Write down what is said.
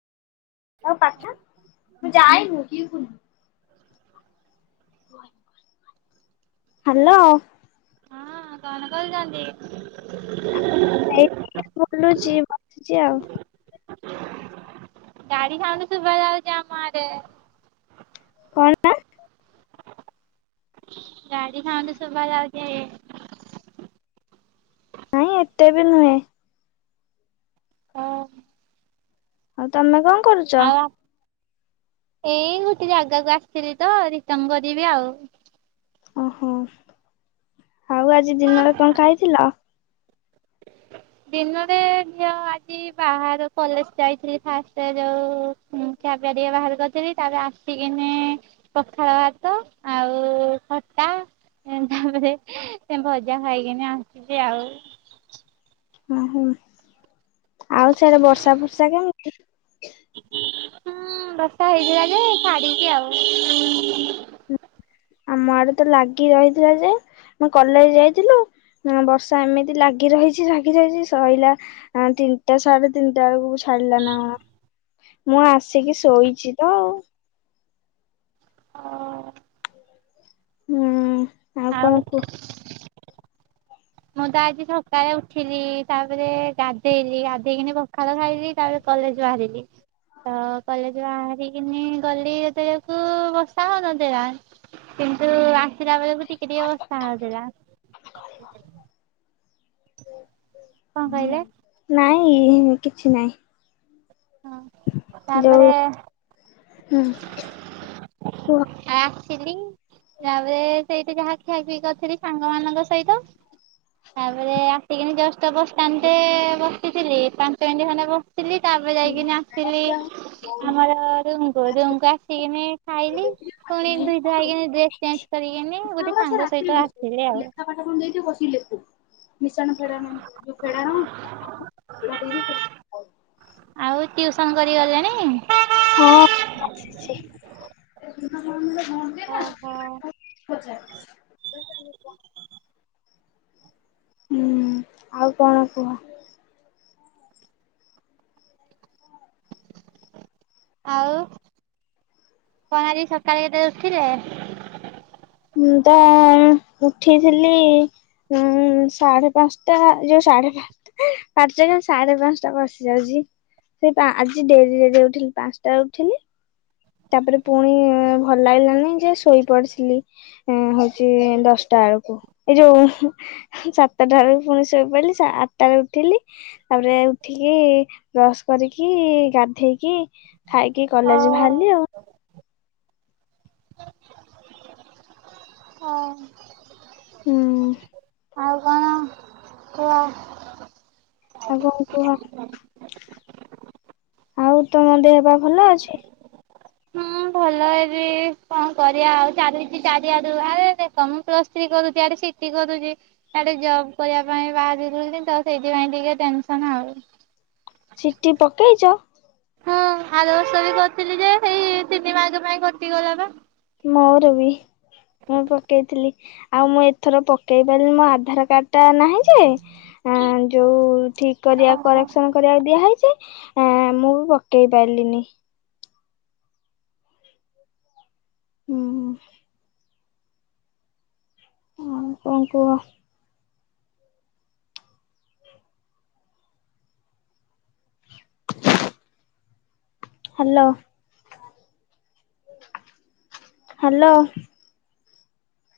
ଆଉ ପାଠ? ହାଲୋ। ହଁ କଣ କରୁଚନ୍ତି? ଏଇଟି ଟିକେ ବୁଲୁଚି ବସିଛି ଆଉ। ଗାଡି ସାଉଣ୍ଡ ଶୁଭା ଯାଉଚି ଆମ ଆଡେ। କଣ ଟା? ଗାଡି ସାଉଣ୍ଡ ଶୁଭା ଯାଉଚି। ନାଇଁ ଏତେ ବି ନୁହେଁ। ଆଉ ତମେ କଣ କରୁଛ? ଆଉ ଏଇ ଗୋଟେ ଜାଗାକୁ ଆସିଥିଲି ତ ରିଟର୍ଣ କରିବି ଆଉ। ଓହୋ ଆଉ ଆଜି ଦିନରେ କଣ ଖାଇଥିଲ? ଦିନରେ ଝିଅ ଆଜି ବାହାରୁ କଲେଜ୍ ଯାଇଥିଲି ଫାଷ୍ଟ ଯୋଉ ଖିଆପିଆ ଟିକେ ବାହାରେ କରିଥିଲି ତାପରେ ଆସିକିନି ପଖାଳ ଭାତ ଆଉ ଖଟା। ତାପରେ ସେ ଭଜା ଖାଇକିନି ଆସିଛି ଆଉ। ଓହୋ ଆଉ ସେଆଡେ ବର୍ଷା ଫର୍ଷା କେମିତି? ହୁଁ ବର୍ଷା ହେଇଥିଲା ଯେ ଛାଡିଚି ଆଉ। ଆମ ଆଡେ ତ ଲାଗି ରହିଥିଲା ଯେ, ମୁଁ କଲେଜ୍ ଯାଇଥିଲୁ। ନା ବର୍ଷା ଏମିତି ଲାଗି ରହିଛି ଲାଗି ରହିଛି ସଇଲା। ହଁ ତିନିଟା ସାଢେ ତିନିଟା ବେଳକୁ ଛାଡିଲା ନା କଣ। ମୁଁ ଆସିକି ଶୋଇଛି ତ ଆଉ। ଅ। ହୁଁ ଆଉ କଣ କୁହ? ମୁଁ ତ ଆଜି ସକାଳେ ଉଠିଲି ତାପରେ ଗାଧେଇଲି, ଗାଧେଇକିନି ପଖାଳ ଖାଇଲି ତାପରେ କଲେଜ୍ ବାହାରିଲି। ତ କଲେଜରୁ ବାହାରିକିନି ଗଲି ଯେତେବେଳକୁ ବର୍ଷା ହଉନଥେଲା। କିନ୍ତୁ ଆସିଲା ବେଳକୁ ଟିକେ-ଟିକେ ବର୍ଷା ହଉଥିଲା। କଣ ହୁଁ ନା କହିଲେ ନାଇଁ କିଛି ନାଇଁ। ହଁ ଦୋ ତାପରେ ହୁଁ। କୁହ। ଆସିଲି। ତାପରେ ସେଇଠି ଯାହା ଖିଆ ପିଇ କରିଥିଲି ସାଙ୍ଗ ମାନଙ୍କ ସହିତ ତାପରେ ଆସିକିନି ଜଷ୍ଟ ବସଷ୍ଟାଣ୍ଡେ ବସିଥିଲି ପାଞ୍ଚ ମିନିଟ୍ ଖଣ୍ଡେ ବ ଥିଲି ତାପରେ ଯାଇକିନି ଆସିଲି ଆମର ରୁମକୁ ରୁମକୁ ଆସିକିନି ଖାଇଲି ପୁଣି ଧୁଇ ଧୁଆ ହେଇକିନି ଡ୍ରେସ୍ ଚେଞ୍ଜ୍ କରିକିନି ଗୋଟେ ସାଙ୍ଗ ସହିତ ଆସିଲି ଆଉ। ପାଠ କଣ ଦେଇଚି ବସିକି ଲେଖୁ। ମିଶାଣ ଫେଡାଣ ଯୋଉ ଫେଡାଣ ଏୟା ଦେଇ ଆଉ ଟ୍ୟୁସନ୍ କରି ଗଲେଣି? ହଁ ଆସିଛି। ଓ ହ ପଚାର୍। [unintelligible] ହୁଁ ଆଉ କଣ କୁହ? ଆଉ କଣ ଆଜି ସକାଳେ କେତେବେଳେ ଉଠିଲେ? ମୁଁ ତ ଉଠିଥିଲି। ହୁଁ ସାଢେ ପାଞ୍ଚଟା ଯୋଉ ସାଢେ ପାଞ୍ଚ୍। ଏଁ ପାଟିରେ ଖାଲି ସାଢେ ପାଞ୍ଚଟା ପଶି ଯାଉଚି। ସେଇ ପା ଆଜି ଡେରି ଡେରି ରେ ଉଠଲି ପାଞ୍ଚଟାରେ ଉଠିଲି। ତାପରେ ପୁଣି ଭଲ ଲାଗିଲାନି ଯେ ଶୋଇ ପଡିସିଲି। ହୁଁ ହଉଚି ଦଶଟା ବେଳୁକୁ ଏଇ ଯୋଉ ସାତଟା ବେଳକୁ ପୁଣି ଶୋଇପଡିଲି ସା ଆଠଟା ରେ ଉଠିଲି। ତାପରେ ଉଠିକି ବ୍ରସ୍ କରିକି ଗାଧେଇକି ଖାଇକି ଓ କଲେଜ ଭା ଭାରଲି ଆଉ। ହ ହୁଁ। ଆଉ କଣ? [unintelligible] ଆଉ କଣ କୁହ? ଆଉ ତମ ଦେହ ପା ଭଲ ଅଛି? ହୁଁ ଭଲ। ଲେ ବି କଣ କରିବା ଆଉ ଚାଲିଚି ଚାରିଆଡୁ ଆରେ ଦେଖ ମୁଁ ପ୍ଲସ୍ ଥ୍ରୀ କରୁଛି ଆଡେ। ଥ୍ରୀ କରୁଚି ଆଡେ ଜବ୍ କରିବା ପାଇଁ ବାହାରିବି ଯେତେବେଳେ କେମିତି ହବ ସେଥିପାଇଁ ଟିକେ ଟେନସନ ଆଉ। ଚିଠି ପକେଇଚ? ହଁ ଆର ବର୍ଷ ବି କରିଥିଲି ଯେ ଏଇ ତିନି ମାଗ ପାଇଁ କଟିଗଲା ବା। ମୋର ବି। ମୁଁ ପକେଇଥିଲି ଆଉ ମୁଁ ଏଥର ପକେଇ ପାଇଲିନି ମୋ ଆଧାର କାର୍ଡ ଟା ନାହିଁ ଯେ ଅଁ ଯୋଉ ଠିକ୍ କରିବା କରେକ୍ସନ କରିବାକୁ ଦିଆହେଇଚି। ହଁ ମୁଁ ବି ପକେଇ ପାଇଲିନି। ହୁଁ ହୁଁ। ଆଉ କଣ କୁହ? ହ୍ୟାଲୋ। ହ୍ୟାଲୋ।